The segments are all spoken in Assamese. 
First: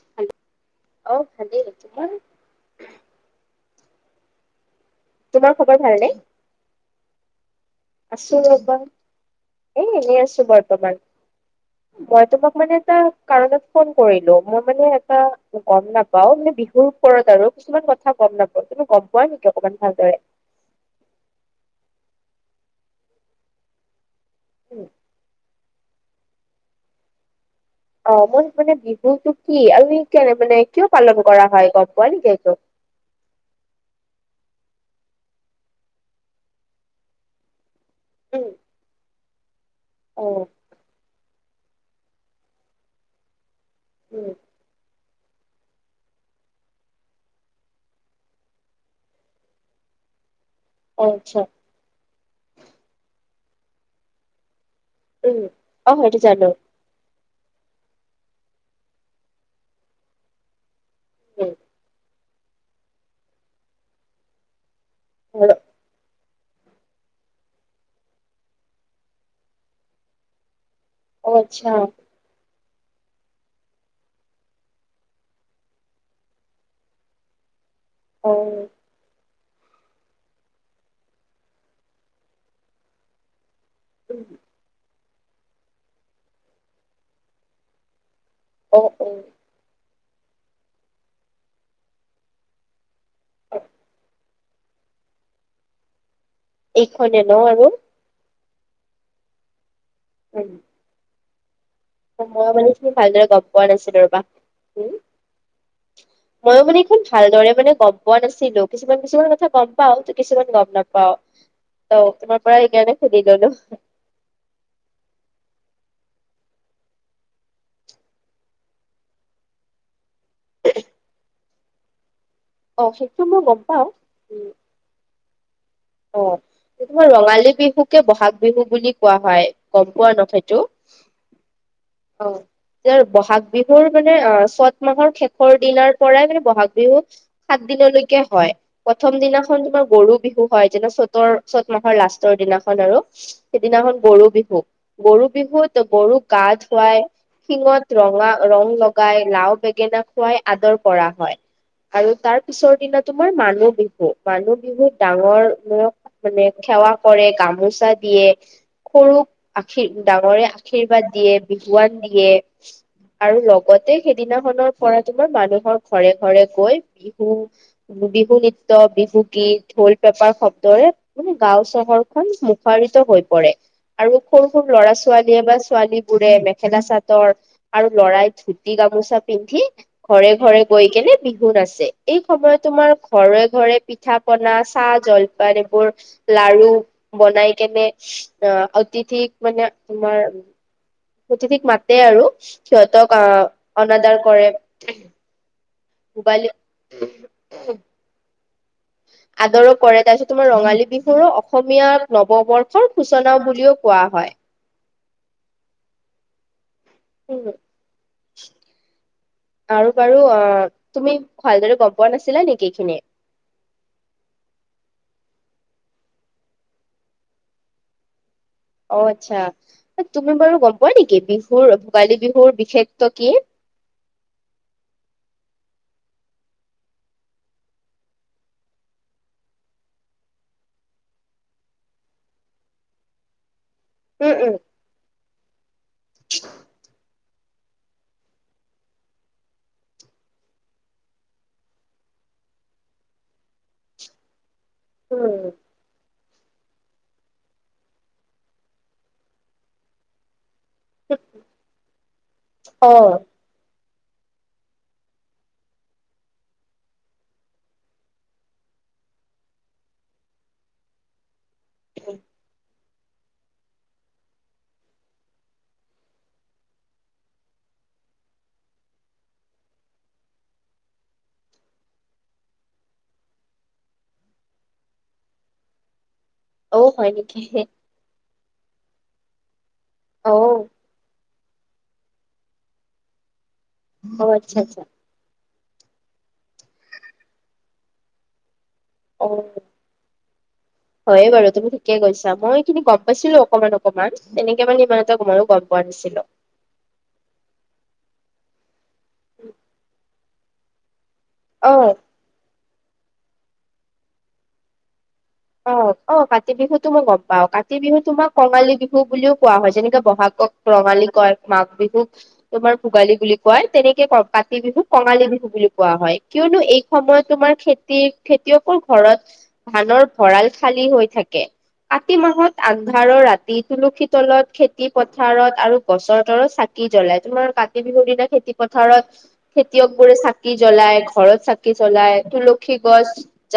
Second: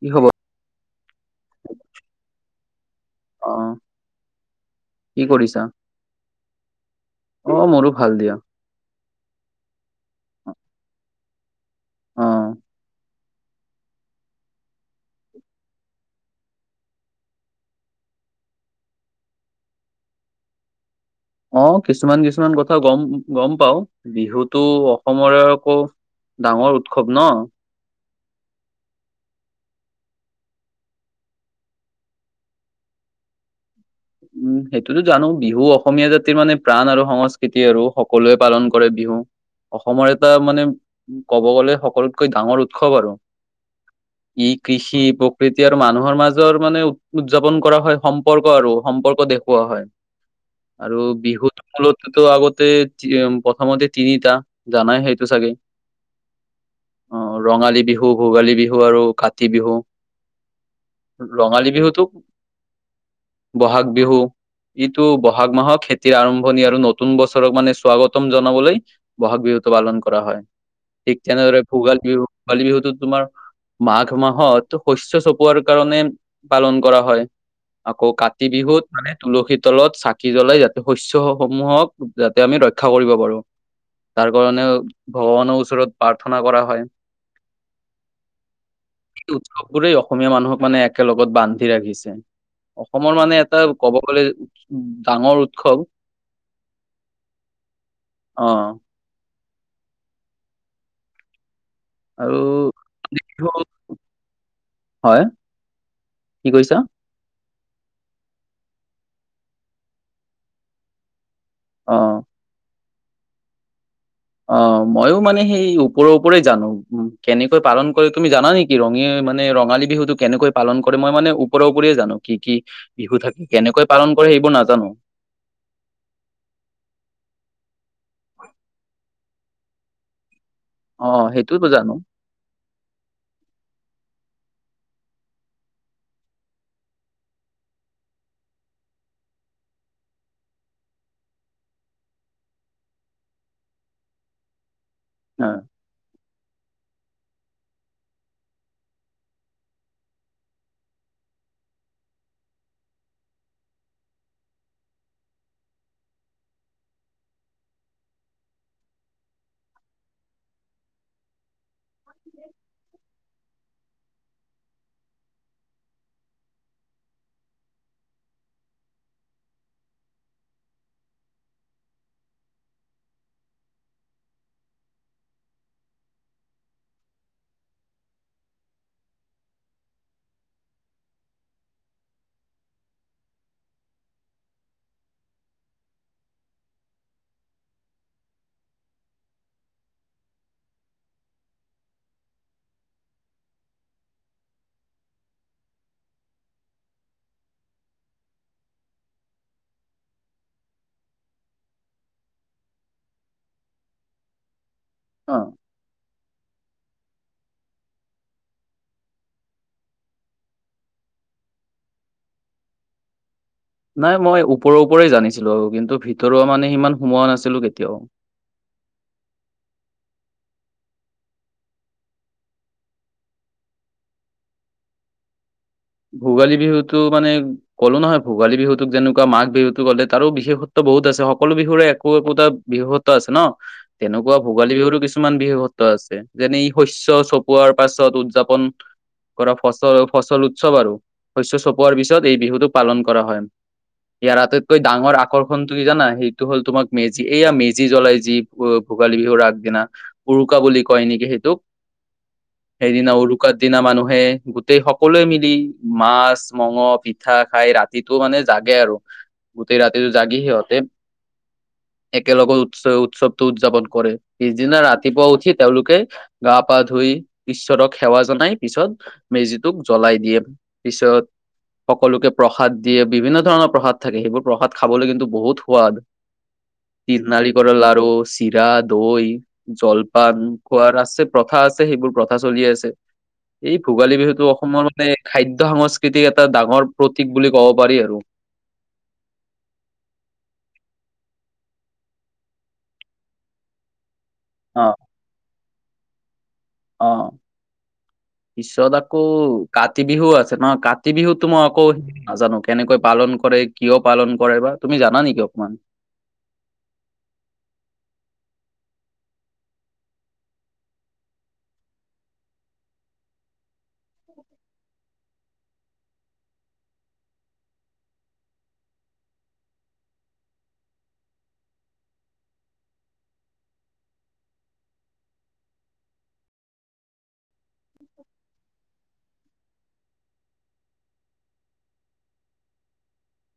কি হ'ব? অঔ ভালে, তোমাৰ? অ' কি তোমাৰ কৰিছা খবৰ ভালনে অ' মোৰো ভাল দিয়া। আছো ৰ'বা এ এনেই আছো বৰ্তমান। মই অ', তোমাক মানে এটা কাৰণত ফোন কৰিলো মই মানে এটা গম নাপাও মানে বিহুৰ ওপৰত আৰু কিছুমান কথা গম নাপাওঁ তুমি গম পোৱা নেকি অকমান ভালদৰে। অ' কিছুমান কিছুমান কথা গম গম পাও বিহুতটো অসমৰে আকৌ ডাঙৰ উৎসৱ ন। অ' মোৰ মানে বিহুতটো কি? আৰু কেনে মানে কিয় পালন কৰা হয়, গম পোৱা নেকি এইটো। উম, সেইটোতো জানো বিহু অসমীয়া জাতিৰ মানে প্ৰাণ আৰু সংস্কৃতি আৰু। সকলোৱে উম পালন কৰে বিহু। অসমৰ অ এটা মানে ক'ব গ'লে, সকলোতকৈ ডাঙৰ উৎসৱ আৰু উম ই কৃষি উপ প্ৰীতি আৰু মানুহৰ মাজৰ মানে, উদযাপন কৰা হয়। সম্পৰ্ক আৰু সম্পৰ্ক দেখুওৱা হয়। আৰু অ আচ্ছা বিহুত মূলতেতো আগতে প্ৰথমতে তিনিটা জানাই সেইটো উম চাগেই অ সেইটো জানো অ', ৰঙালী বিহু, ভোগালী বিহু, আৰু কাতি বিহু। উম ৰঙালী বিহুতো। বহাগ বিহু, ইটো বহাগ মাহৰ খেতি আৰম্ভণি, আৰু নতুন বছৰক মানে, স্বাগতম জনাবলৈ ব'হাগ বিহুতটো পালন কৰা হয়। ঠিক অ তেনেদৰে আচ্ছা ভোগালী বিহু, ভোগালী বিহুতো তোমাৰ মাঘ মাহত, শস্য চপোৱাৰ কাৰণে পালন কৰা হয়। আকৌ অ কাতি বিহুত মানে তুলসী তলত চাকি জ্বলাই যাতে, শস্যসমূহক যাতে আমি ৰক্ষা কৰিব পাৰো। উম তাৰ কাৰণে, ভগৱানৰ ওচৰত প্ৰাৰ্থনা কৰা হয়। অ অ এই উৎসৱ বোৰেই অসমীয়া মানুহক মানে একেলগত বান্ধি ৰাখিছে। অসমৰ মানে, এটা ক'ব গ'লে ডাঙৰ উৎসৱ। এইখনে ন আৰু অ', অ', আৰু মইো মানে এইখিনি ভালদৰে গম বিহু পোৱা নাছিলো, ৰবা হয় কি মইো কৈছা মানে এইখন ভালদৰে মানে গম পোৱা নাছিলো, কিছুমান, কিছুমান, কথা গম পাও ত কিছুমান গম নাপাও। অ ত তমাৰ পৰা সেইকাৰনে সুধি ললো অ', মইো মানে সেই ওপৰৰ ওপৰে জানো, উ কেনেকৈ পালন কৰি তুমি জানা নেকি? কি ৰঙী মানে, ৰঙালী বিহুতটো কেনেকৈ পালন কৰে মই মানে ওপৰৰ ওৰি জানো কি? অ সেইটো বিহু মই থাকি গম পাও কেনেকৈ পালন কৰে উম সেইবোৰ নাজানো। অ', এই ৰঙালী বিহুকে, বহাগ বিহু বুলি কোৱা হয়, গম পোৱা ন সেইটো অ', সেইটোয়তো জানো অ', বহাগ বিহুৰ মানে, অ', চত মাহৰ শেষৰ দিনাৰ পৰাই মানে বহাগ বিহু। সাত দিনলৈকে হয়, প্ৰথম দিনাখন তোমাৰ গৰু বিহু। হয়, যেদি চ'তৰ চ'ত মাহৰ লাষ্টৰ দিনাখন আৰু সেইদিনাখন গৰু বিহু। গৰু অ বিহুত গৰুক গা ধুৱাই। শিঙত ৰঙা ৰং লগাই, লাও বেঙেনা খুৱাই আদৰ কৰা হয়। আৰু তাৰ পিছৰ দিনা তোমাৰ মানুহ বিহু, মানুহ বিহুত ডাঙৰ ৰ মানে, সেৱা কৰে গামোচা দিয়ে। সৰুক ডাঙৰে আশীৰ্বাদ দিয়ে। বিহুৱান দিয়ে। আৰু লগতে সেইদিনাখনৰ পৰা তোমাৰ মানুহৰ ঘৰে ঘৰে গৈ বিহু বিহু নৃত্য, বিহু গীত ঢোল পেপাৰ শব্দৰে মানে, গাঁও চহৰখন মুখাৰিত হৈ পৰে। আৰু সৰু, সৰু, ল'ৰা ছোৱালীয়ে বা ছোৱালী বোৰে মেখেলা চাদৰ আৰু লৰাই ধুতি গামোচা পিন্ধি ঘৰে, ঘৰে, গৈ কেনে বিহু নাছে, এই সময়ত তোমাৰ ঘৰে ঘৰে পিঠা পনা চাহ-জলপান এইবোৰ লাৰু বনাই কেনে অ', অতিথিক মানে তোমাৰ অতিথিক মাতে আৰু, সিহঁতক আদৰ কৰে [unintelligible] আদৰো কৰে, তাৰপিছত তোমাৰ ৰঙালী বিহুৰো অসমীয়া নৱবৰ্ষৰ সূচনাও বুলিও কোৱা হয়। অ', উম, আৰু বাৰু অ তুমি ভালদৰে গম পোৱা নাছিলা নেকি এইখিনিয়ে? নাই মই ওপৰৰ ওপৰেই জানিছিলোঁ আৰু কিন্তু ভিতৰুৱা মানে সিমান সোমোৱা নাছিলোঁ কেতিয়াও। অ, আচ্ছা তুমি বাৰু গম পোৱা নেকি বিহুৰ ভোগালী বিহুৰ বিশেষত কি? ভোগালী বিহুতো মানে ক'লো নহয় ভোগী বিহুটোক যেনেকুৱা মা বিহুটো ক'লে তাৰো বিশেষত্ব বহুত আছে সকলো বিহুৰে একো একোটা বিহুত আছে ন উম তেনেকুৱা উম ভোগালী বিহুৰো কিছুমান বিহু সত্ব আছে যেনে শস্ চ পোৱাৰ পাছত উদযাপন কৰা ফচল ফচল চব ব আৰুু শস্্য চপোৱাৰ পিছত এই বিহুতটো পালন কৰা হয়। ইয়াৰ আটাইতকৈ ডাঙৰ উম আকৰ্ষণ কি জানা সেইটো হ'ল তোমাক মেজি এইয়া মেজি জ্বলাই যি ভোগালী বিহুৰ আগদিনা। উৰুকা বুলি কয় নেকি সেইটোক? অ সেইদিনা উৰুকাৰ দিনা মানুহে গোটেই সকলোৱে মিলি মাছ মঙহ পিঠা খাই ৰাতিটো মানে জাগে আৰু। গোতেই ৰাতিতো জাগিহি সিহঁতে একেলগত উৎস-উৎসৱতটো উদযাপন কৰে পিছদিনা ৰাতিপুৱা উঠি তেওঁলোকে গা পা ধুই ঈশ্বৰক সেৱা জনাই পিছত মেজিটোক জ্বলাই দিয়ে। পিছত সকলোকে প্ৰসাদ দিয়ে বিভিন্ন ধৰণৰ প্ৰসাদ থাকে সেইবোৰ প্ৰসাদ খাবলৈ কিন্তু বহুত সোৱাদ। অ হয় তিল নেকি নাৰিকৰ লাৰু চিৰা দৈ অ জলপান খোৱাদ আছে। প্ৰথা আছে সেইবোৰ প্ৰথা চলি আছে। এই ভোগালী অ বিহুতটো আচ্ছা আচ্ছা অসমৰ মানে খাদ্য সংস্কৃতিক এটা ডাঙৰ প্ৰতীক বুলি ক'ব পাৰি আৰু। অ, হয়ে বাৰু তুমি ঠিকে কৈছা মইখিনি গম পাইছিলো অকমান অকমান। অকমান এনেকে অ মানে ইমান এটা ম ই গম পোৱা নাছিলোঁ। অ'। পিছত আকৌ কাতি বিহু আছে ন কাতি বিহুত কিন্তু মই আকৌ অ নাজানো কেনেকৈ পালন কৰে কিয় পালন কৰে বা তুমি জানা নেকি অকমান? অ অ কাতি বিহুতটো মই গম পাওঁ কাতি বিহু তোমাক কঙালী বিহু বুলিও কোৱা হয় যেনেকে বহাগক ৰঙিলী কয় মাঘ বিহু তোমাৰ ভোগালী বুলি কোৱায় তেনেকে ক কাতি বিহুক কঙালী বিহু বুলি কোৱা হয়। কিয়নো এই সময়ত তোমাৰ খেতিৰ খেতিয়কৰ ঘৰত ধানৰ ভঁৰাল খালী হৈ থাকে, কাতি মাহত আন্ধাৰৰ ৰাতি তুলসী তলত খেতি পথাৰত আৰু তুলসী তলৰ চাকি চাকী জ্বলাই তোমাৰ কাতি বিহু দিনা খেতি পথাৰত খেতিয়ক বোৰে চাকি জ্বলাই ঘৰত চাকি জ্বলাই তুলসী গছ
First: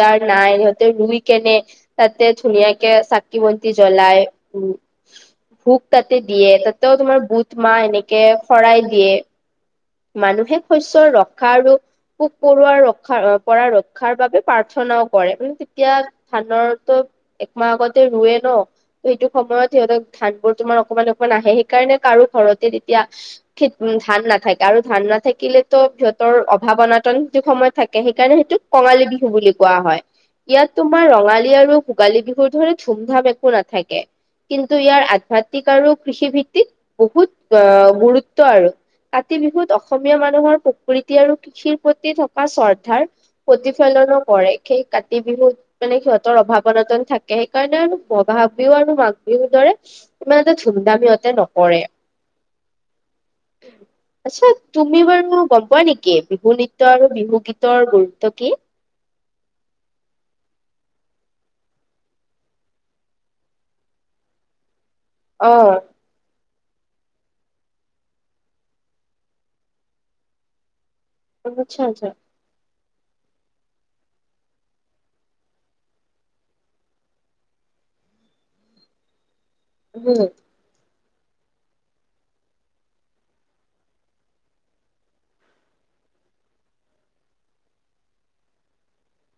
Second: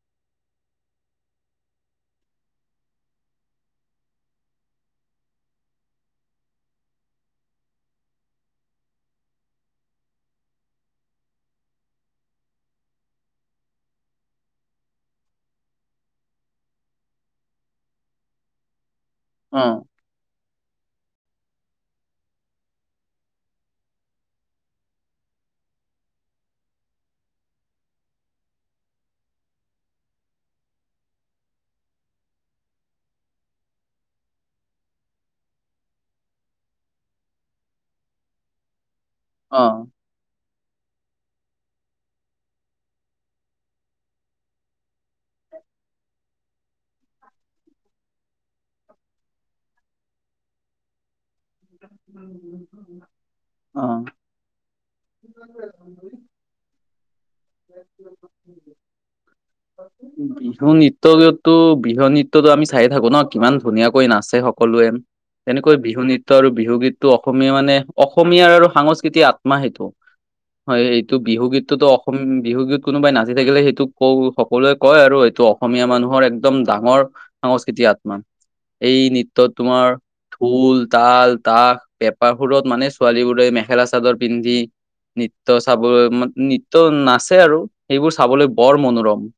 যাৰ নাই ইহঁতে ৰুই কেনে তাতে ধুনিয়াকে চাকি বন্তি জ্বলাই। উম, ভোক তাতে দিয়ে তাতেও তোমাৰ বুট মাহ এনেকে শৰাই দিয়ে। মানুহে শস্য ৰক্ষা আৰু পোক পৰুৱা ৰক্ষা পৰা ৰক্ষাৰ বাবে প্ৰাৰ্থনাও কৰে মানে তেতিয়া ধান একমাহ আগতে ৰৱে ন সেইটো সময়ত অ', সিহঁতক ধান বোৰ তোমাৰ অকমান অকমান আহে সেইকাৰণে কাৰো ঘৰতে তেতিয়া খ ধান নাথাকে। আৰু ধান নাথাকিলেতো সিহঁতৰ অভাৱ অনাটন য যটো সময়ত থাকে সেইকাৰণে সেইটোক কঙালী বিহু বুলি কোৱা হয়। ইয়াত তোমাৰ ৰঙালী আৰু ভোগালী বিহুৰ ধৰে ধুম ধাম একো নাথাকে। কিন্তু ইয়াৰ আধ্যাতিক আৰু কৃষি ভিত্তিক বহুত আহ গুৰুত্ব আৰু। কাতি বিহুত অ', অসম দুখীয়া মানুহৰ প্ৰকৃতি আৰু কৃষিৰ প্ৰতি থকা শ্ৰদ্ধাৰ প্ৰতিফলনো কৰে। সেই কাতি বিহুত মানে সিহঁতৰ অভাৱ অনাতন থাকে, সেইকাৰণে বহাগ আৰু মাগ বিহু আৰু মাঘ বিহুৰ দৰে ইমান এটা ধুমধামিয়তে নকৰে। অ। আছা তুমি বাৰু গম পোৱা নেকি বিহু নৃত্য আৰু বিহু গীতৰ গুৰুত্ব কি? [unintelligible] বিহু নৃত্য, বিহু নৃত্যতো আমি চাই থাকো ন কিমান ধুনীয়াকৈ নাচে সকলোৱে। অ তেনেকৈ বিহু নৃত্য আৰু বিহু গীতটো অসমীয়া মানে অসমীয়াৰ আৰু সংস্কৃতিক আত্মা সেইটো। হয়, এইটো বিহু আচ্ছা গীতটোতো আচ্ছা অসম বিহু গীত কোনোবাই নাচি থাকিলে সেইটো ক' সকলোৱে কয় আৰু এইটো অসমীয়া মানুহৰ একদম ডাঙৰ সংস্কৃতি আত্মা, এই নৃত্যত তোমাৰ উম ঢোল তাল, তাস, পেঁপাৰ সুৰত মানে ছোৱালী বোৰে মেখেলা চাদৰ পিন্ধি নৃত্য চাবলৈ মান নৃত্য নাচে আৰু সেইবোৰ চাবলৈ বৰ মনোৰম।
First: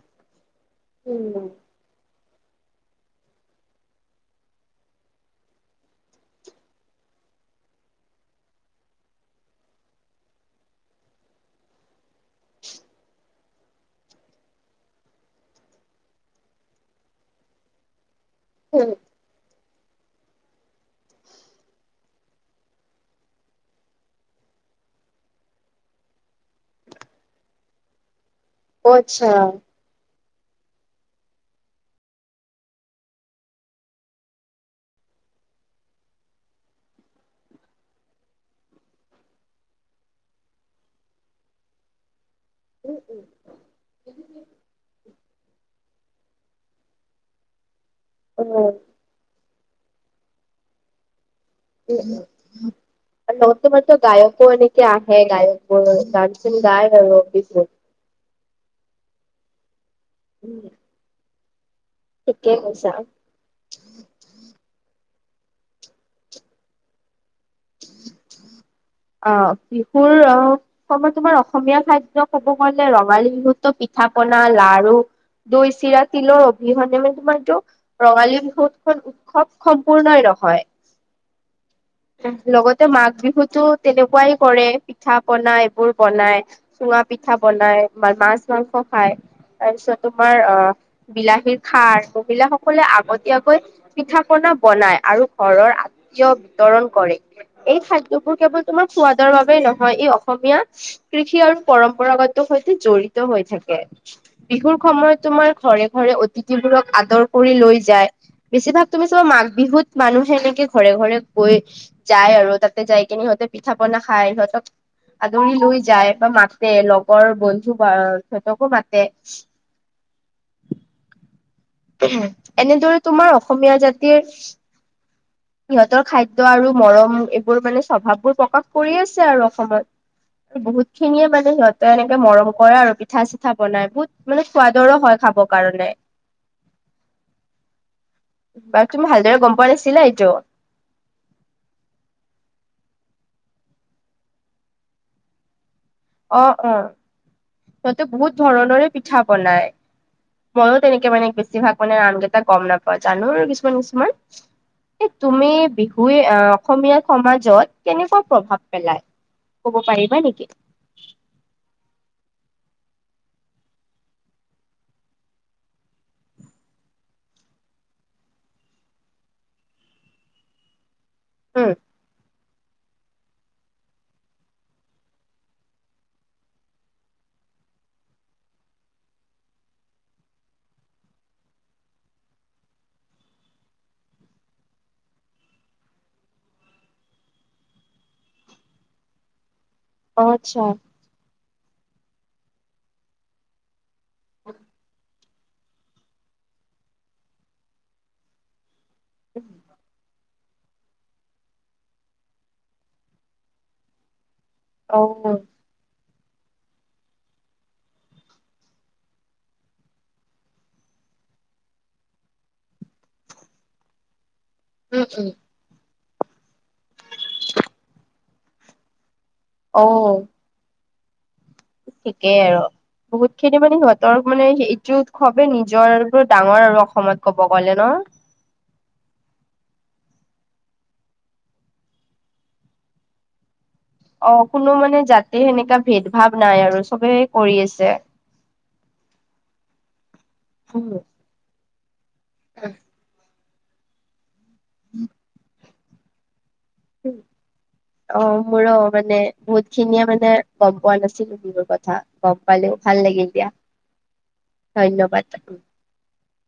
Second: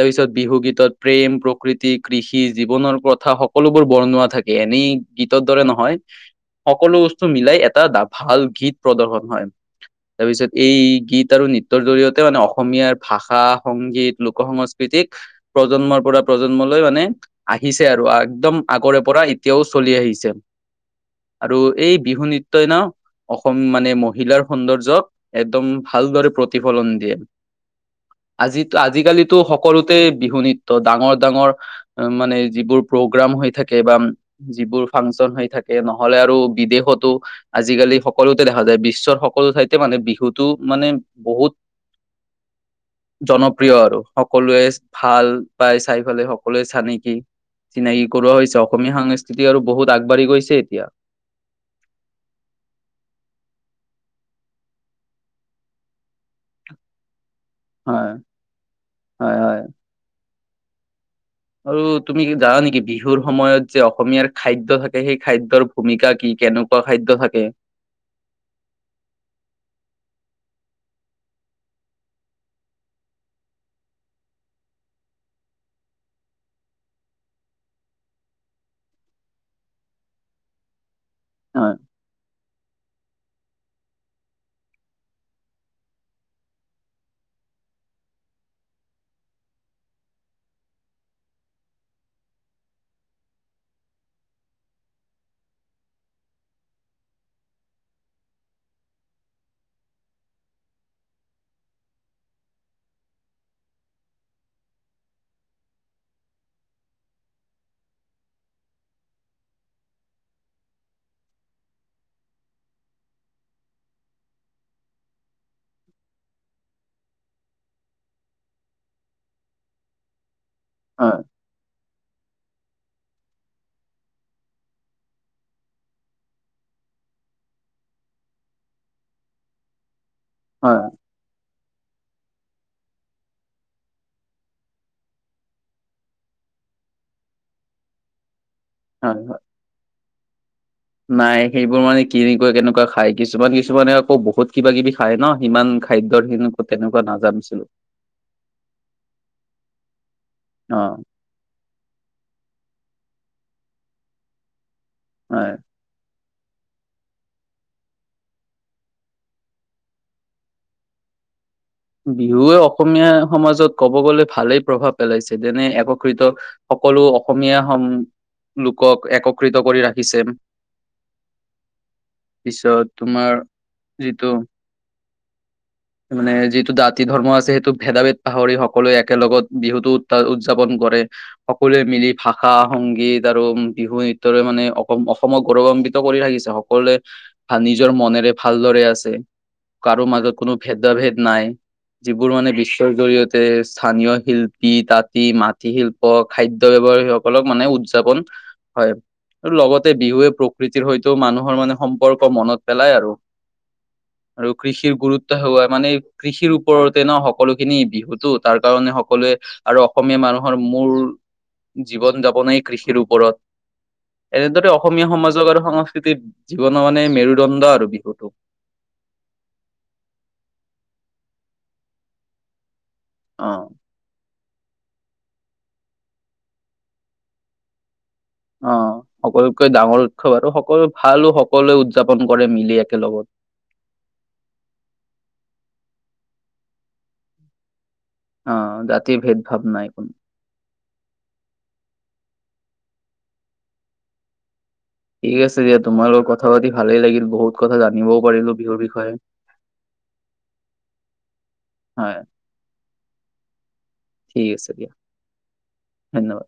তাৰপিছত বিহু গীতত প্ৰেম উম প্ৰকৃতি কৃষি জীৱনৰ কথা সকলোবোৰ বৰ্ণোৱা থাকে এনেই গীতৰ দৰে নহয়। সকলো বস্তু মিলাই এটা ভাল গীত প্ৰদৰ্শন হয়। তাৰপিছত এই গীত আৰু নৃত্য জৰিয়তে মানে অসমীয়া ভাষা, সংগীত, লোক সংস্কৃতিক প্ৰজন্মৰ পৰা প্ৰজন্মলৈ মানে আহিছে আৰু। একদম উম আগৰে পৰা এতিয়াও চলি আহিছে আৰু এই বিহু নৃত্য ন' মানে মহিলাৰ সৌন্দৰ্যক একদম ভালদৰে প্ৰতিফলন দিয়ে। আজি অ আচ্ছা আজিকালিতো সকলোতে বিহু নৃত্য ডাঙৰ ডাঙৰ মানে যিবোৰ প্ৰগ্ৰাম হৈ থাকে বা যিবোৰ ফাংচন হৈ থাকে নহলে আৰু বিদেশতো আজিকালি সকলোতে দেখা যায় বিশ্বৰ সকলো ঠাইতে মানে বিহুটো মানে বহুত উম উম জনপ্ৰিয় আৰু সকলোৱে ভাল পাই। চাই ফালে সকলোৱে চানেকি চিনাকি কৰোৱা অ হৈছে অসমীয়া সং সিতি বহুতগবাঢ়ি গৈছে এতিয়া [inaudible] [unintelligible] গায়কো এনেকে আহে গায়কবোৰ গান চান গাই বাৰু পিছে। হয়, হয়, হয়, উম, আৰু তুমি ঠিকে জানা নেকি কৈছা বিহুৰ সময়ত যে অসমীয়াৰ খাদ্য থাকে সেই খাদ্যৰ ভূমিকা কি কেনেকুৱা খাদ্য থাকে? অ', শিহুৰ অ, কই তোমাৰ অসমীয়া খাদ্য ক'ব গলে ৰঙালী বিহুটো পিঠা পনা লাড়ো দৈ চিৰা তিলৰ অবিহনে মানে তোমাৰটো ৰঙালী বিহুত খন উৎসৱ সম্পূৰ্ণঃ নহয়। হয়, লগতে মাঘ বিহুতো তেনেকুৱাই কৰে পিঠা পনাই এইবোৰ বনাই চুঙা পিঠা বনাই, মাছ মাংস খায় তাৰপিছত তোমাৰ আ বিলাহীৰ খাৰ মহিলা সকলে আগতীয়াকৈ পিঠা পনা বনাই আৰু ঘৰৰ আতীয় বিতৰণ কৰে, এই খাদ্য বোৰ কেৱল তোমাৰ সোৱাদৰ বাবে নহয়, এই অসমীয়া কৃষি আৰু পৰম্পৰাগত সৈতে জড়িত হৈ থাকে। বিহুৰ সময়ত তোমাৰ ঘৰে ঘৰে অতিথিবোৰক আদৰ কৰি লৈ যায়। বেছিভাগ তুমি চাবা মাঘ বিহুত মানুহে এনেকে ঘৰে ঘৰে গৈ যায় আৰু তাতে যাই কিনে সিহঁতে পিঠা পনা খাই সিহঁতক আদৰি লৈ যায় বা মাতে লগৰ বন্ধু বা সিহঁতকো মাতে [inaudible] হয় এনেদৰে তোমাৰ অসমীয়া জাতিৰ সিহঁতৰ খাদ্য আৰু মৰম এইবোৰ মানে স্বভাৱবোৰ প্ৰকাশ কৰি আছে আৰু অসমত। এ বহুত হয় খিনিয়ে মানে সিহঁতে এনেকে মৰম কৰে আৰু পিঠা চিঠা বনাই, বহুত মানে সোৱাদৰো হয় খাবৰ কাৰণে। [inaudible] বাৰু তুমি হয় হয় ভালদৰে গম পোৱা নাছিলা এইটো। নাই সেইবোৰ মানে কিৰে কেনেকুৱা খাই কিছুমান কিছুমানে আকৌ বহুত কিবা কিবি খায় নহ সিমান। খাদ্যৰ অ', [unintelligible] অ'। তেনেকুৱা নাজানিছিল। সিহঁতে বহুত ধৰণৰে পিঠা বনাই অ মইয়ো তেনেকে মানে বেছি। বেছিভাগ মানে নাম কেইটা গম নাপাওঁ জানো কিছুমান কিছুমান এই তুমি হয় বি হুই আহ অসমীয়া সমাজত কেনেকুৱা প্ৰভাৱ পেলাই ক'ব পাৰিবা নেকি। বিহুৱে অসমীয়া সমাজত ক'ব গ'লে ভালেই প্ৰভাৱ পেলাইছে যেনে এককৃত। সকলো অসমীয়া লোকক একত্ৰিত কৰি ৰাখিছে। হুম। পিছত তোমাৰ যিটো। মানে যিটো জাতি ধৰ্ম আছে সেইটো ভেদা ভেদ পাহৰি সকলোৱে একেলগত বিহুটো [unintelligible] উদযাপন কৰে। সকলোৱে মিলি ভাষা সংগীত আৰু বিহু নৃত্যৰে মানে অস-অসমক গৌৰৱান্বিত কৰি ৰাখিছে। সকলোৱে নিজৰ মনেৰে ভালদৰে আছে কাৰো অ মাজত কোনো। আচ্ছা ভেদা ভেদ নাই। যিবোৰ মানে বিশ্বৰ জৰিয়তে স্থানীয় শিল্পী তাঁতি মাটি শিল ল্প খাদ্য ব্যৱহাৰি সকলক মানে উদযাপন। হয় আৰু লগতে বিহুৱে প্ৰকৃতিৰ সৈতেও মানুহৰ মানে সম্পৰ্ক মনত পেলায় আৰু। আৰু কৃষিৰ অ গুৰুত ত্ব মানে কৃষিৰ ওপৰতে নহ সকলোখিনি বিহুতো তাৰ কাৰণে সকলোৱে। আৰু অসমীয়া মানুহৰ মূল জীৱন-যাপনেই কৃষিৰ ওপৰত। এনেদৰে উম অসমীয়া উম সমাজক আৰু সংস্কৃতিৰ জীৱনৰ মানে মেৰুদণ্ড আৰু বিহুটো। অ। ঠিকেই আৰু বহুত অ'। খিনি মানে সিহঁতৰ। মানে সেইটো উৎসৱে নিজৰ ওপৰত ডাঙৰ আৰু অসমত ক'ব গ'লে নহ। অ সকলোতকৈ ডাঙৰ উৎসৱ আৰু সকলো ভালো সকলোৱে উদযাপন কৰে মিলি একেলগত। অ কোনো মানে জাতি সেনেকা ভেদ ভাৱ নাই আৰু চবে কৰি আছে। অ জাতিৰ ভেদ ভাৱ নাই কোনো। [unintelligible] [unintelligible] [unintelligible] ঠিক আছে দিয়া তোমাৰ লগত। কথা পাতি ভালে। ভালে উম লাগিল বহুত কথা। জানিবও অ পাৰিলো মোৰো বিহুৰ বিষয়ে মানে বহুত খিনিয়ে মানে গম পোৱা নাছিলো বিহুৰ কথা। হয় গম পালোঁ ভাল লাগিল দিয়া। [inaudible] আছে দিয়া ধন্যবাদ। ধন্যবাদ।